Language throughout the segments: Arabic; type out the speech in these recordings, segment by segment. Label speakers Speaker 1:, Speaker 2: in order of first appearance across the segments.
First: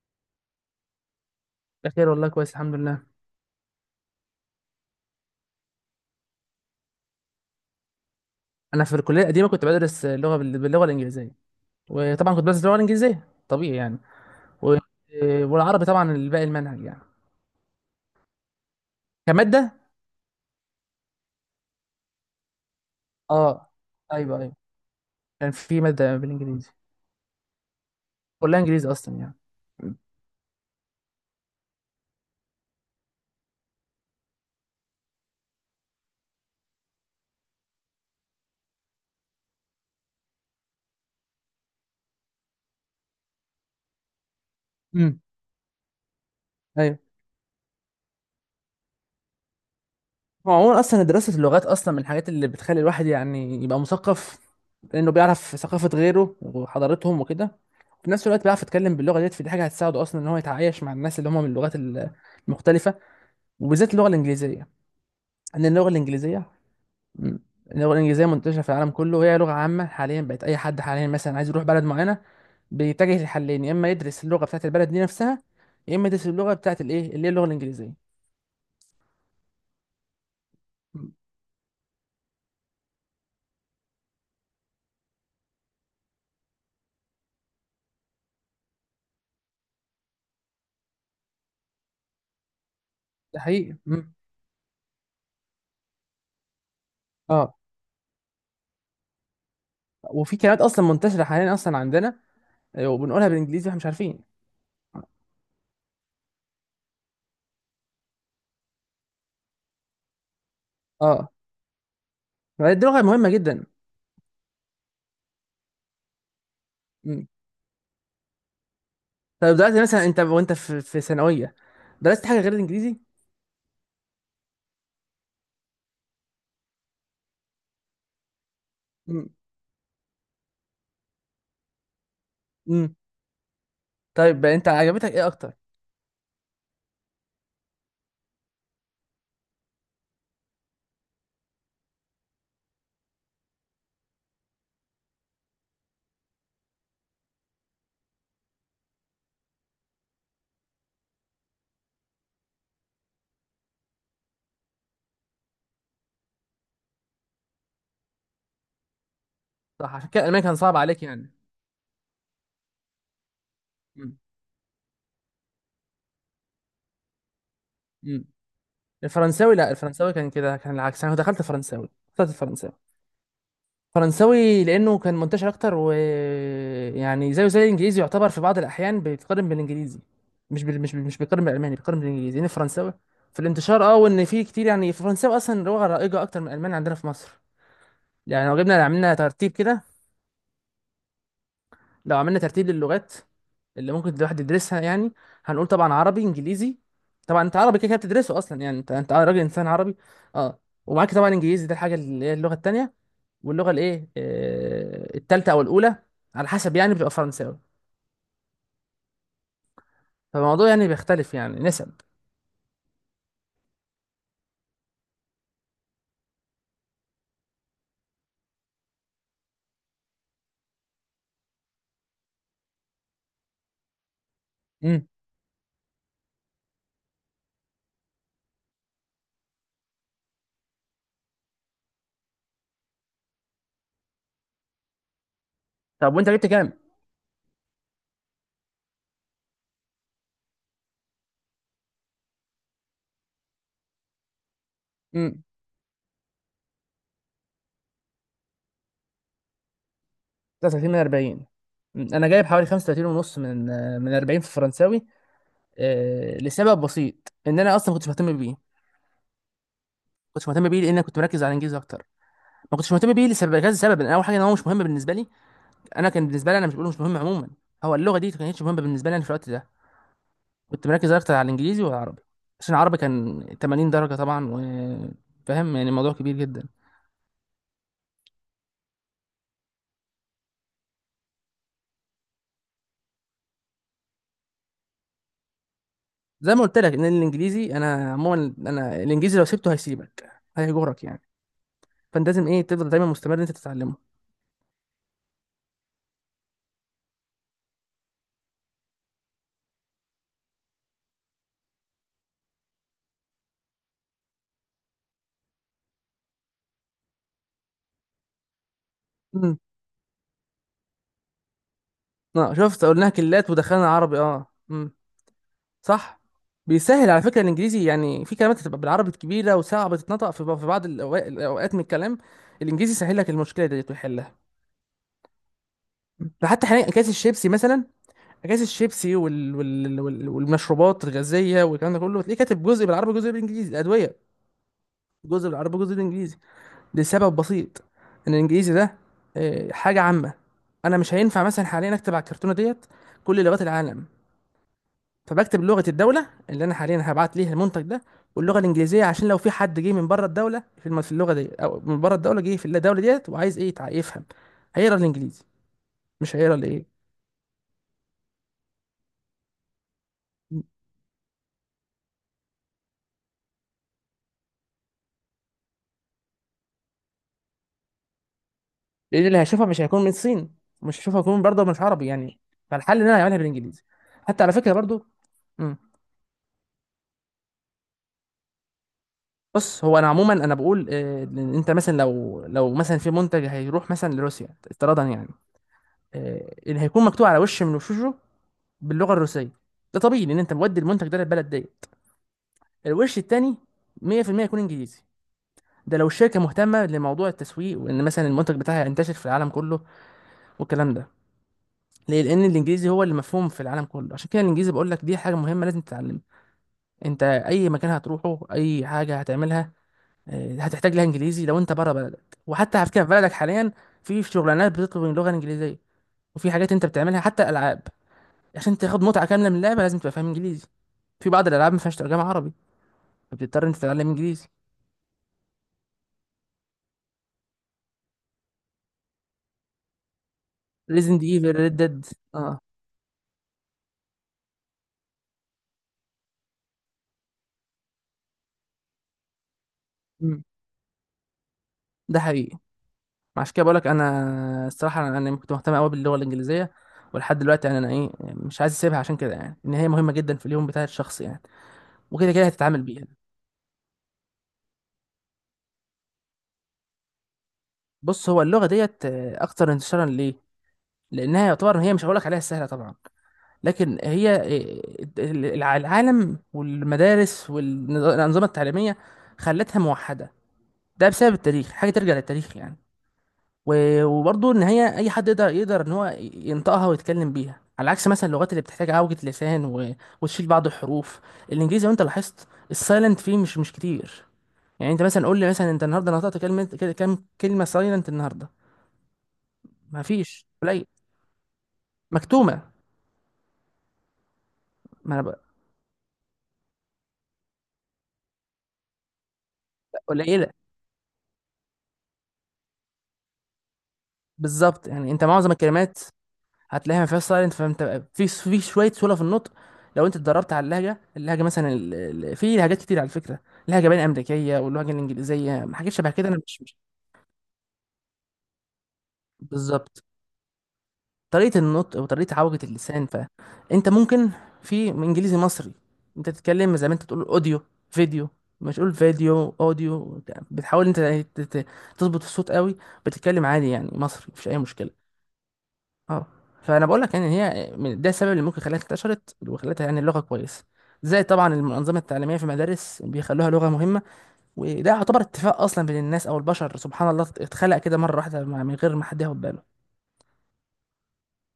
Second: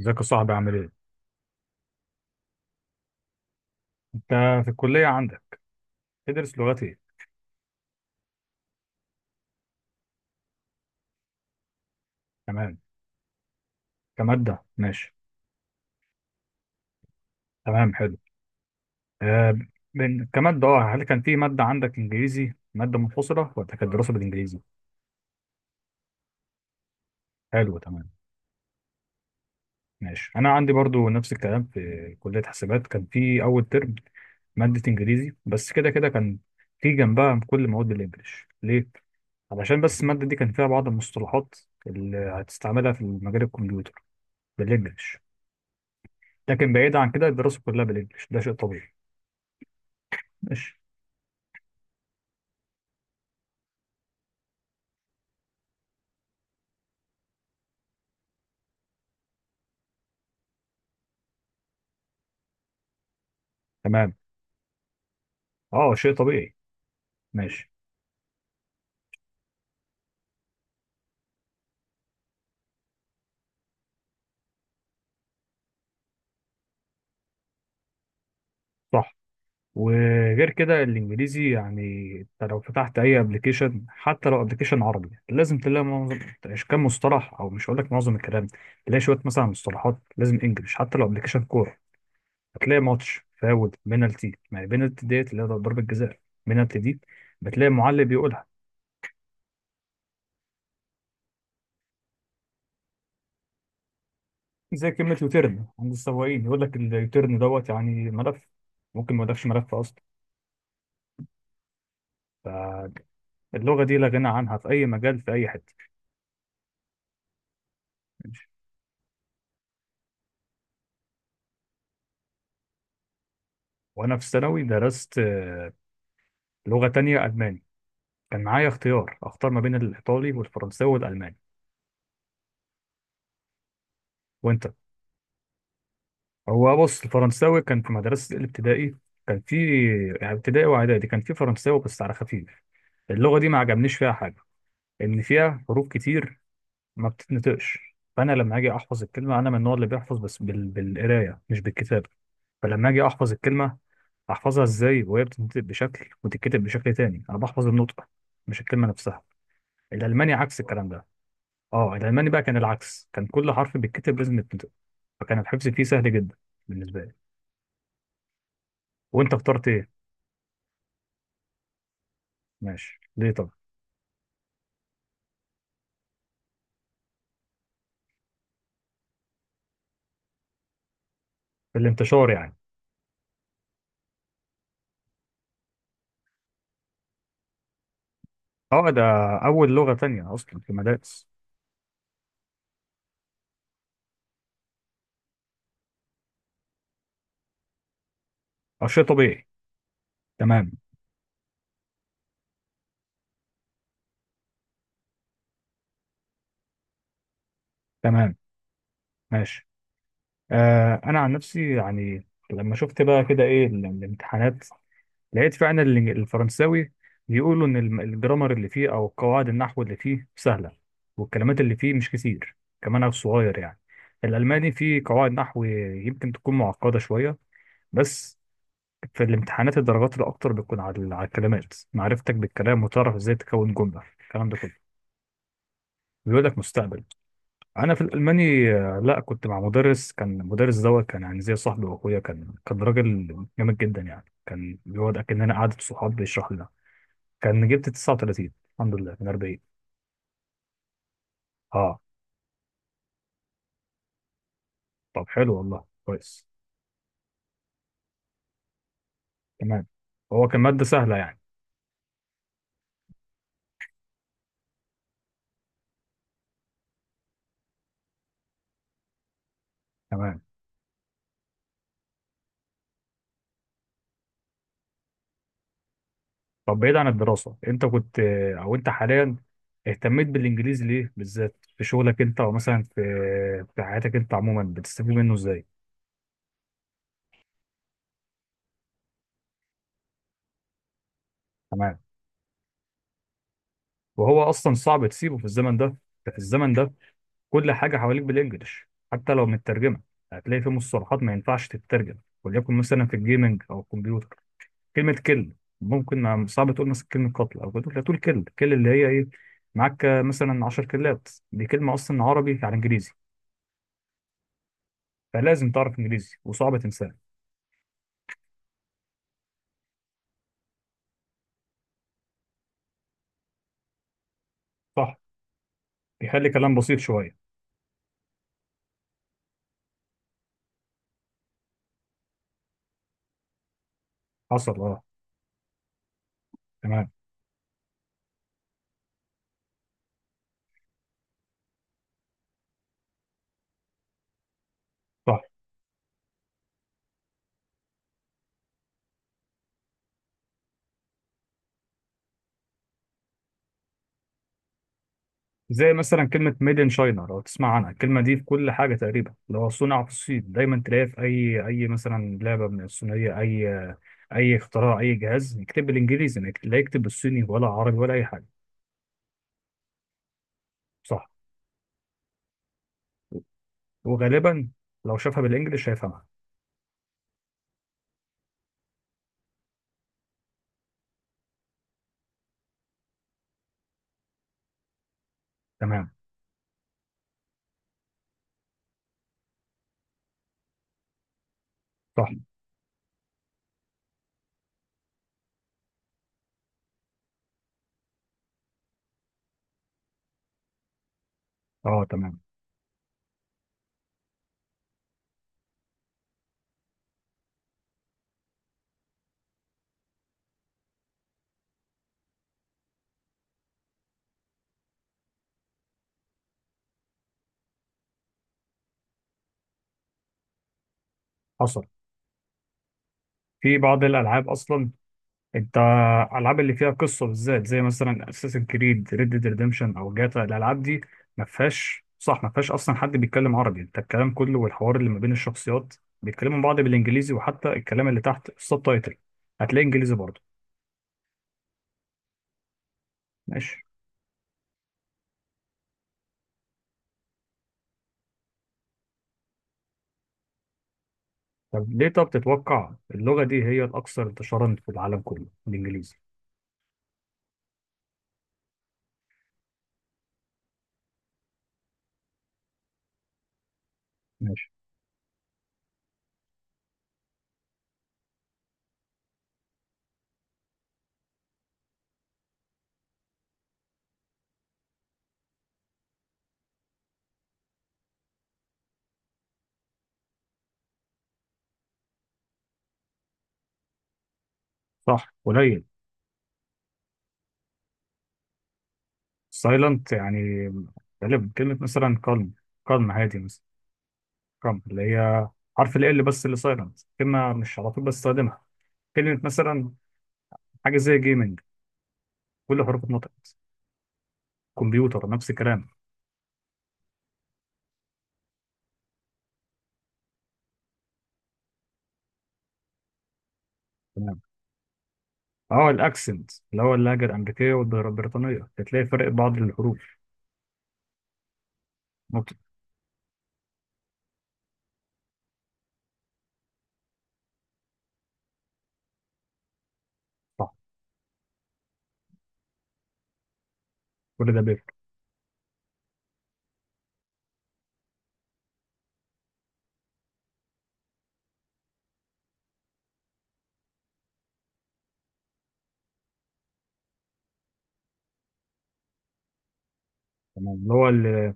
Speaker 1: ازيك يا صاحبي؟ عامل ايه؟
Speaker 2: بخير والله كويس الحمد لله.
Speaker 1: انت في الكلية عندك تدرس لغات ايه؟
Speaker 2: انا في الكليه القديمه كنت بدرس اللغه باللغه الانجليزيه، وطبعا كنت بدرس اللغه
Speaker 1: تمام،
Speaker 2: الانجليزيه طبيعي يعني.
Speaker 1: كمادة
Speaker 2: و...
Speaker 1: ماشي.
Speaker 2: والعربي طبعا الباقي المنهج يعني
Speaker 1: تمام حلو. آه،
Speaker 2: كماده.
Speaker 1: من كمادة. اه، هل كان في مادة عندك انجليزي مادة منفصلة ولا
Speaker 2: اه
Speaker 1: كانت دراسة
Speaker 2: ايوه ايوه،
Speaker 1: بالانجليزي؟
Speaker 2: كان في ماده بالانجليزي،
Speaker 1: حلو تمام.
Speaker 2: كلها انجليزي اصلا يعني.
Speaker 1: ماشي، انا عندي برضو نفس الكلام في كلية حسابات. كان في اول ترم مادة انجليزي، بس كده كان في جنبها كل مواد الانجليش. ليه؟ علشان بس المادة دي كان فيها بعض المصطلحات اللي هتستعملها في مجال الكمبيوتر بالانجليش.
Speaker 2: امم
Speaker 1: لكن بعيد
Speaker 2: ايوه.
Speaker 1: عن كده الدراسة كلها بالانجليش، ده شيء طبيعي.
Speaker 2: هو
Speaker 1: ماشي.
Speaker 2: عموما اصلا دراسه اللغات اصلا من الحاجات اللي بتخلي الواحد يعني يبقى مثقف، لانه بيعرف ثقافه غيره وحضارتهم وكده، في نفس الوقت بيعرف يتكلم باللغه ديت، فدي حاجه هتساعده اصلا ان هو يتعايش مع الناس اللي هم من اللغات المختلفه، وبالذات اللغه
Speaker 1: تمام.
Speaker 2: الانجليزيه. ان اللغه
Speaker 1: اه شيء
Speaker 2: الانجليزيه،
Speaker 1: طبيعي.
Speaker 2: م،
Speaker 1: ماشي.
Speaker 2: اللغه الانجليزيه منتشره في العالم كله، وهي لغه عامه حاليا بقت، اي حد حاليا مثلا عايز يروح بلد معينه بيتجه لحلين، يا اما يدرس اللغه بتاعت البلد دي نفسها، يا اما يدرس اللغه بتاعت الايه اللي هي اللغه الانجليزيه.
Speaker 1: صح. وغير كده
Speaker 2: م،
Speaker 1: الانجليزي يعني انت لو فتحت اي ابلكيشن، حتى لو ابلكيشن عربي، لازم تلاقي معظم كام مصطلح، او مش هقول لك معظم الكلام، تلاقي شويه مثلا مصطلحات لازم انجلش. حتى لو ابلكيشن كوره هتلاقي ماتش،
Speaker 2: ده
Speaker 1: فاول،
Speaker 2: حقيقي.
Speaker 1: بينالتي. يعني بينالتي ديت اللي هي ضربه جزاء. بينالتي دي
Speaker 2: اه
Speaker 1: بتلاقي معلق بيقولها.
Speaker 2: وفي كلمات اصلا منتشره حاليا اصلا عندنا، وبنقولها بالانجليزي واحنا مش عارفين.
Speaker 1: زي كلمه يوتيرن عند السواقين، يقول لك اليوتيرن دوت يعني ملف، ممكن ما يقولكش ملف اصلا.
Speaker 2: اه فهي دي لغه
Speaker 1: فاللغه
Speaker 2: مهمه جدا.
Speaker 1: دي لا غنى عنها في اي مجال في اي حته.
Speaker 2: مم.
Speaker 1: ماشي.
Speaker 2: طيب دلوقتي مثلا انت وانت في ثانويه درست حاجه غير الانجليزي؟
Speaker 1: وانا في ثانوي درست لغة تانية، الماني. كان معايا اختيار،
Speaker 2: مم.
Speaker 1: اختار ما بين الايطالي والفرنساوي والالماني.
Speaker 2: مم. طيب
Speaker 1: وانت؟
Speaker 2: انت عجبتك ايه اكتر؟
Speaker 1: هو بص، الفرنساوي كان في مدرسة الابتدائي، كان في، يعني ابتدائي واعدادي كان في فرنساوي بس على خفيف. اللغة دي ما عجبنيش فيها حاجة، ان فيها حروف كتير ما بتتنطقش. فانا لما اجي احفظ الكلمة، انا من النوع اللي بيحفظ بس بالقراية مش بالكتابة. فلما اجي احفظ الكلمة، احفظها ازاي وهي بتتنطق بشكل وتتكتب بشكل تاني؟ انا بحفظ النطق مش الكلمة نفسها.
Speaker 2: صح، عشان كده
Speaker 1: الالماني
Speaker 2: الالماني كان
Speaker 1: عكس
Speaker 2: صعب
Speaker 1: الكلام
Speaker 2: عليك
Speaker 1: ده.
Speaker 2: يعني.
Speaker 1: اه، الالماني بقى كان العكس، كان كل حرف
Speaker 2: مم.
Speaker 1: بيتكتب لازم يتنطق. فكان الحفظ فيه سهل جدا بالنسبه لي.
Speaker 2: مم.
Speaker 1: وانت
Speaker 2: الفرنساوي،
Speaker 1: اخترت
Speaker 2: لا
Speaker 1: ايه؟
Speaker 2: الفرنساوي كان كده، كان العكس، انا دخلت فرنساوي، اخترت الفرنساوي.
Speaker 1: ماشي، ليه طب؟
Speaker 2: فرنساوي لانه كان منتشر اكتر، و يعني زيه زي الانجليزي، يعتبر في بعض الاحيان بيتقارن بالانجليزي، مش بيقارن بالالماني، بيقارن
Speaker 1: الانتشار
Speaker 2: بالانجليزي، لان
Speaker 1: يعني.
Speaker 2: الفرنساوي في الانتشار، اه، وان في كتير يعني الفرنساوي اصلا لغه رائجه اكتر من الالماني عندنا في مصر. يعني لو جبنا
Speaker 1: اه، ده
Speaker 2: عملنا ترتيب
Speaker 1: اول
Speaker 2: كده،
Speaker 1: لغه تانية اصلا في المدارس.
Speaker 2: لو عملنا ترتيب للغات اللي ممكن الواحد يدرسها يعني، هنقول طبعا عربي انجليزي. طبعا انت عربي كده كده بتدرسه اصلا يعني،
Speaker 1: اه
Speaker 2: انت
Speaker 1: شيء
Speaker 2: انت راجل
Speaker 1: طبيعي.
Speaker 2: انسان عربي، اه،
Speaker 1: تمام.
Speaker 2: ومعاك طبعا انجليزي، ده الحاجه اللي هي اللغه التانيه، واللغه الايه، التالته او الاولى على حسب، يعني بتبقى فرنساوي.
Speaker 1: تمام. ماشي.
Speaker 2: فالموضوع يعني
Speaker 1: آه، انا عن
Speaker 2: بيختلف يعني
Speaker 1: نفسي
Speaker 2: نسب.
Speaker 1: يعني لما شفت بقى كده ايه الامتحانات، لقيت فعلا الفرنساوي بيقولوا ان الجرامر اللي فيه او قواعد النحو اللي فيه سهله، والكلمات اللي فيه مش كتير، كمان صغير يعني. الالماني فيه
Speaker 2: امم.
Speaker 1: قواعد نحو يمكن تكون معقده شويه، بس في الامتحانات الدرجات الاكتر بتكون على على الكلمات، معرفتك بالكلام وتعرف ازاي تكون جمله، الكلام ده كله
Speaker 2: طب وانت
Speaker 1: بيقول
Speaker 2: جبت
Speaker 1: لك
Speaker 2: كام؟
Speaker 1: مستقبل. انا في الالماني لا، كنت مع مدرس، كان المدرس دوت كان يعني زي صاحبي واخويا، كان راجل جامد جدا يعني، كان بيقعد
Speaker 2: امم.
Speaker 1: اكننا قعده صحاب بيشرح لنا. كان جبت 39 الحمد لله من 40.
Speaker 2: 33 من 40.
Speaker 1: اه.
Speaker 2: مم. انا جايب حوالي 35 ونص من من 40 في الفرنساوي.
Speaker 1: طب حلو والله،
Speaker 2: آه،
Speaker 1: كويس.
Speaker 2: لسبب بسيط ان انا اصلا ما كنتش مهتم بيه.
Speaker 1: تمام. هو
Speaker 2: كنتش
Speaker 1: كان
Speaker 2: مهتم بيه
Speaker 1: مادة
Speaker 2: لان انا
Speaker 1: سهلة
Speaker 2: كنت
Speaker 1: يعني.
Speaker 2: مركز على الانجليزي اكتر، ما كنتش مهتم بيه لسبب كذا سبب، إن اول حاجه ان هو مش مهم بالنسبه لي. انا كان بالنسبه لي، انا مش بقوله مش مهم عموما، هو اللغه دي ما كانتش مهمه بالنسبه لي أنا في الوقت ده.
Speaker 1: تمام.
Speaker 2: كنت مركز اكتر على الانجليزي والعربي، عشان العربي كان 80 درجه طبعا، وفاهم يعني الموضوع كبير جدا.
Speaker 1: طب بعيد عن الدراسة، انت كنت، او انت حاليا، اهتميت بالانجليزي ليه بالذات؟ في شغلك انت، او مثلا في في حياتك انت عموما، بتستفيد منه ازاي؟
Speaker 2: زي ما قلت لك ان الانجليزي، انا عموما انا الانجليزي لو سبته هيسيبك، هيجرك يعني.
Speaker 1: تمام.
Speaker 2: فانت لازم ايه تفضل دايما مستمر ان انت تتعلمه.
Speaker 1: وهو اصلا صعب تسيبه في الزمن ده. في الزمن ده. كل حاجة حواليك بالانجلش، حتى لو مترجمة هتلاقي في مصطلحات ما ينفعش تترجم. وليكن مثلا في الجيمنج او الكمبيوتر، كلمة كل، ممكن صعب تقول مثلا كلمة قتل أو كده، لا، تقول كل. كل اللي هي إيه؟
Speaker 2: امم.
Speaker 1: معاك مثلا 10 كلات، دي كلمة أصلا
Speaker 2: اه
Speaker 1: عربي على
Speaker 2: شفت قلناها
Speaker 1: إنجليزي.
Speaker 2: كلات ودخلنا عربي. اه
Speaker 1: فلازم تعرف
Speaker 2: صح.
Speaker 1: إنجليزي، وصعب
Speaker 2: بيسهل
Speaker 1: تنساها.
Speaker 2: على فكره الانجليزي يعني، في كلمات بتبقى بالعربي كبيره وصعبه تتنطق في في بعض الاوقات من الكلام، الانجليزي سهل لك المشكله ديت ويحلها.
Speaker 1: صح. بيخلي
Speaker 2: حتى
Speaker 1: كلام
Speaker 2: حاليا
Speaker 1: بسيط
Speaker 2: اكياس
Speaker 1: شوية.
Speaker 2: الشيبسي مثلا، اكياس الشيبسي والمشروبات الغازيه والكلام ده كله تلاقيه كاتب جزء بالعربي جزء بالانجليزي. الادويه
Speaker 1: حصل أه.
Speaker 2: جزء بالعربي جزء بالانجليزي،
Speaker 1: تمام.
Speaker 2: لسبب بسيط، ان الانجليزي ده حاجه عامه. انا مش هينفع مثلا حاليا اكتب على الكرتونه ديت كل لغات العالم،
Speaker 1: صح.
Speaker 2: فبكتب لغة الدولة اللي أنا حاليا هبعت ليها المنتج ده، واللغة الإنجليزية، عشان لو في حد جه من بره الدولة في اللغة دي، أو من بره الدولة جه في الدولة ديت وعايز إيه يفهم، هيقرا الإنجليزي،
Speaker 1: زي مثلا
Speaker 2: مش هيقرا
Speaker 1: كلمة ميد إن
Speaker 2: الإيه.
Speaker 1: شاينا، لو تسمع عنها الكلمة دي في كل حاجة تقريبا، لو صنع في الصين دايما تلاقيها في أي مثلا لعبة من الصينية، أي أي اختراع، أي جهاز، يكتب بالإنجليزي، ما يكت- لا يكتب بالصيني ولا عربي ولا أي حاجة.
Speaker 2: لأن اللي هيشوفها مش هيكون من الصين، مش هيشوفها
Speaker 1: صح.
Speaker 2: هيكون برضه مش عربي يعني، فالحل إن أنا هعملها بالإنجليزي. حتى على
Speaker 1: وغالبا
Speaker 2: فكرة برضه،
Speaker 1: لو شافها
Speaker 2: مم.
Speaker 1: بالإنجلش هيفهمها.
Speaker 2: بص هو أنا عموما أنا بقول إن أنت مثلا لو مثلا في منتج هيروح مثلا لروسيا افتراضا يعني،
Speaker 1: تمام.
Speaker 2: اللي هيكون مكتوب على وش من وشوشه باللغه الروسيه، ده طبيعي لان انت مودي المنتج ده للبلد ديت،
Speaker 1: صح.
Speaker 2: الوش التاني 100% يكون انجليزي. ده لو الشركه مهتمه لموضوع التسويق، وان مثلا المنتج بتاعها ينتشر في العالم كله والكلام ده.
Speaker 1: اه
Speaker 2: ليه؟
Speaker 1: تمام.
Speaker 2: لان الانجليزي هو اللي مفهوم في العالم كله، عشان كده الانجليزي بقول لك دي حاجه مهمه لازم تتعلمها. انت اي مكان هتروحه اي حاجه هتعملها، هتحتاج لها انجليزي لو انت بره بلدك. وحتى على فكره في بلدك حاليا في شغلانات بتطلب اللغه الانجليزيه، وفي حاجات انت بتعملها حتى العاب، عشان تاخد متعة كاملة من اللعبة لازم تبقى فاهم انجليزي. في بعض الالعاب ما
Speaker 1: حصل.
Speaker 2: فيهاش ترجمة عربي، فبتضطر انت
Speaker 1: في بعض
Speaker 2: تتعلم
Speaker 1: الالعاب
Speaker 2: انجليزي.
Speaker 1: اصلا انت، الالعاب اللي فيها قصه بالذات زي مثلا اساسن كريد، ريد ديد ريدمشن، او جاتا، الالعاب دي
Speaker 2: ريزنت
Speaker 1: ما
Speaker 2: ايفل، ريد
Speaker 1: فيهاش.
Speaker 2: ديد.
Speaker 1: صح، ما
Speaker 2: اه.
Speaker 1: فيهاش اصلا حد بيتكلم عربي. انت الكلام كله والحوار اللي ما بين الشخصيات بيتكلموا بعض بالانجليزي، وحتى الكلام اللي تحت السب تايتل هتلاقي انجليزي برضه.
Speaker 2: مم. ده حقيقي. عشان كده بقول
Speaker 1: ماشي.
Speaker 2: لك انا، الصراحة أنا كنت مهتم قوي باللغة الانجليزية، ولحد دلوقتي يعني انا ايه يعني مش عايز اسيبها، عشان كده يعني ان هي مهمة جدا في اليوم بتاع الشخص يعني.
Speaker 1: طب ليه طب
Speaker 2: وكده كده هتتعامل
Speaker 1: تتوقع
Speaker 2: بيها.
Speaker 1: اللغه دي هي الاكثر انتشارا في العالم كله، الانجليزي؟
Speaker 2: بص هو اللغة ديت اكتر انتشارا ليه؟ لانها يعتبر هي، مش هقول لك عليها سهلة طبعا، لكن هي
Speaker 1: ماشي.
Speaker 2: العالم والمدارس والأنظمة التعليمية خلتها موحدة. ده بسبب التاريخ، حاجه ترجع للتاريخ يعني. وبرضه ان هي اي حد يقدر، يقدر ان هو ينطقها ويتكلم بيها، على عكس مثلا اللغات اللي بتحتاج عوجة لسان وتشيل بعض الحروف. الانجليزي لو انت لاحظت السايلنت فيه مش كتير. يعني انت مثلا
Speaker 1: صح،
Speaker 2: قول لي، مثلا انت
Speaker 1: قليل.
Speaker 2: النهارده نطقت كلمه كام كلمه سايلنت النهارده؟ ما
Speaker 1: سايلنت يعني
Speaker 2: فيش. قليل
Speaker 1: غالبا كلمه مثلا كالم.
Speaker 2: مكتومه.
Speaker 1: كالم، هادي مثلا. كرامب اللي
Speaker 2: ما أنا بق-
Speaker 1: هي حرف ال L بس اللي سايلنت، كلمة مش على طول بستخدمها. كلمة مثلا
Speaker 2: قليله.
Speaker 1: حاجة زي جيمنج، كل حروف اتنطقت.
Speaker 2: بالظبط، يعني انت
Speaker 1: كمبيوتر نفس
Speaker 2: معظم
Speaker 1: الكلام.
Speaker 2: الكلمات هتلاقيها ما فيهاش سايلنت، فانت في في شويه سهوله في النطق. لو انت اتدربت على اللهجه، اللهجه مثلا في لهجات كتير على فكره، لهجه بين
Speaker 1: تمام.
Speaker 2: امريكيه واللهجه الانجليزيه
Speaker 1: اه،
Speaker 2: حاجات شبه كده، انا
Speaker 1: الاكسنت
Speaker 2: مش
Speaker 1: اللي هو اللهجة الأمريكية والبريطانية، هتلاقي فرق بعض الحروف،
Speaker 2: بالظبط طريقه النطق وطريقه
Speaker 1: نطق.
Speaker 2: عوجه اللسان. فانت ممكن في انجليزي مصري، انت تتكلم زي ما انت تقول اوديو فيديو، مش قول فيديو اوديو،
Speaker 1: صح.
Speaker 2: بتحاول انت تظبط الصوت قوي، بتتكلم عادي يعني مصري مفيش
Speaker 1: كل
Speaker 2: اي
Speaker 1: ده
Speaker 2: مشكله.
Speaker 1: بيفرق.
Speaker 2: اه. فانا بقول لك يعني هي ده السبب اللي ممكن خلاها انتشرت، وخلتها يعني اللغه كويسه. زي طبعا المنظمه التعليميه في المدارس بيخلوها لغه مهمه. وده يعتبر اتفاق اصلا بين الناس او البشر، سبحان الله اتخلق كده مره واحده من غير ما حد ياخد باله.
Speaker 1: تمام، اللي هو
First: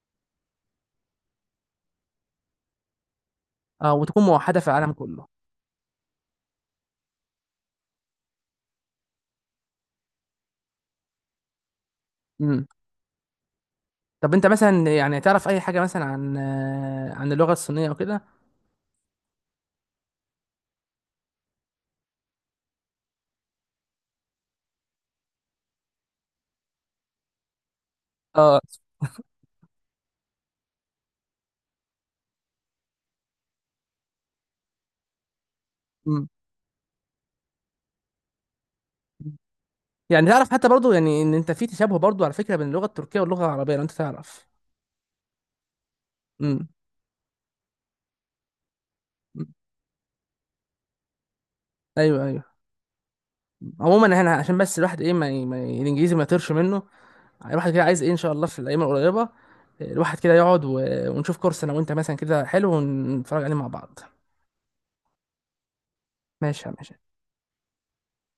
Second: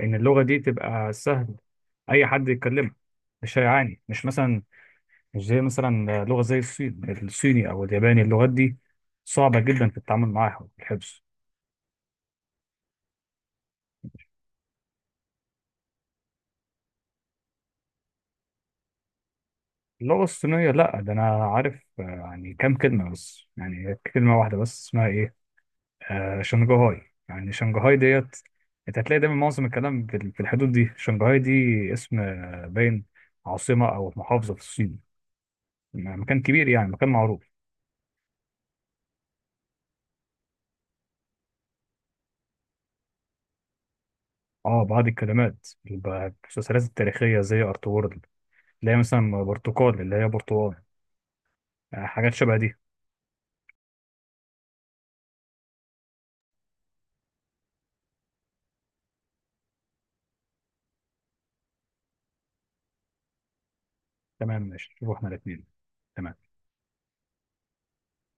Speaker 1: إن اللغة دي تبقى سهل أي حد يتكلمها، مش
Speaker 2: اه.
Speaker 1: هيعاني،
Speaker 2: وتكون
Speaker 1: مش
Speaker 2: موحده
Speaker 1: مثلا
Speaker 2: في العالم كله.
Speaker 1: مش زي مثلا لغة زي الصين. الصيني أو الياباني، اللغات دي صعبة جدا في التعامل معاها والحفظ.
Speaker 2: امم. طب انت مثلا يعني تعرف اي حاجه مثلا عن عن اللغه الصينيه وكده؟
Speaker 1: اللغة الصينية، لا، ده أنا عارف يعني كام كلمة بس، يعني كلمة واحدة بس اسمها إيه، آه، شنغهاي. يعني شنغهاي ديت
Speaker 2: اه.
Speaker 1: أنت هتلاقي دايما معظم الكلام في في الحدود دي شنغهاي دي. اسم باين عاصمة أو محافظة في الصين،
Speaker 2: امم.
Speaker 1: مكان كبير يعني، مكان معروف.
Speaker 2: يعني تعرف حتى برضو يعني ان انت في تشابه برضو على فكره بين اللغه التركيه واللغه العربيه، لو انت تعرف.
Speaker 1: اه بعض الكلمات اللي بقى في
Speaker 2: امم.
Speaker 1: المسلسلات التاريخية زي أرطغرل، اللي هي مثلا برتقال اللي هي برتقال.
Speaker 2: ايوه
Speaker 1: حاجات
Speaker 2: ايوه.
Speaker 1: شبه دي.
Speaker 2: عموما احنا عشان بس الواحد ايه ما الانجليزي ما يطيرش منه. الواحد كده عايز ايه ان شاء الله في الايام القريبه الواحد كده يقعد ونشوف كورس انا وانت مثلا كده حلو ونتفرج عليه مع بعض.
Speaker 1: تمام ماشي، شوفوا احنا الاتنين. تمام.
Speaker 2: ماشي يا ماشي.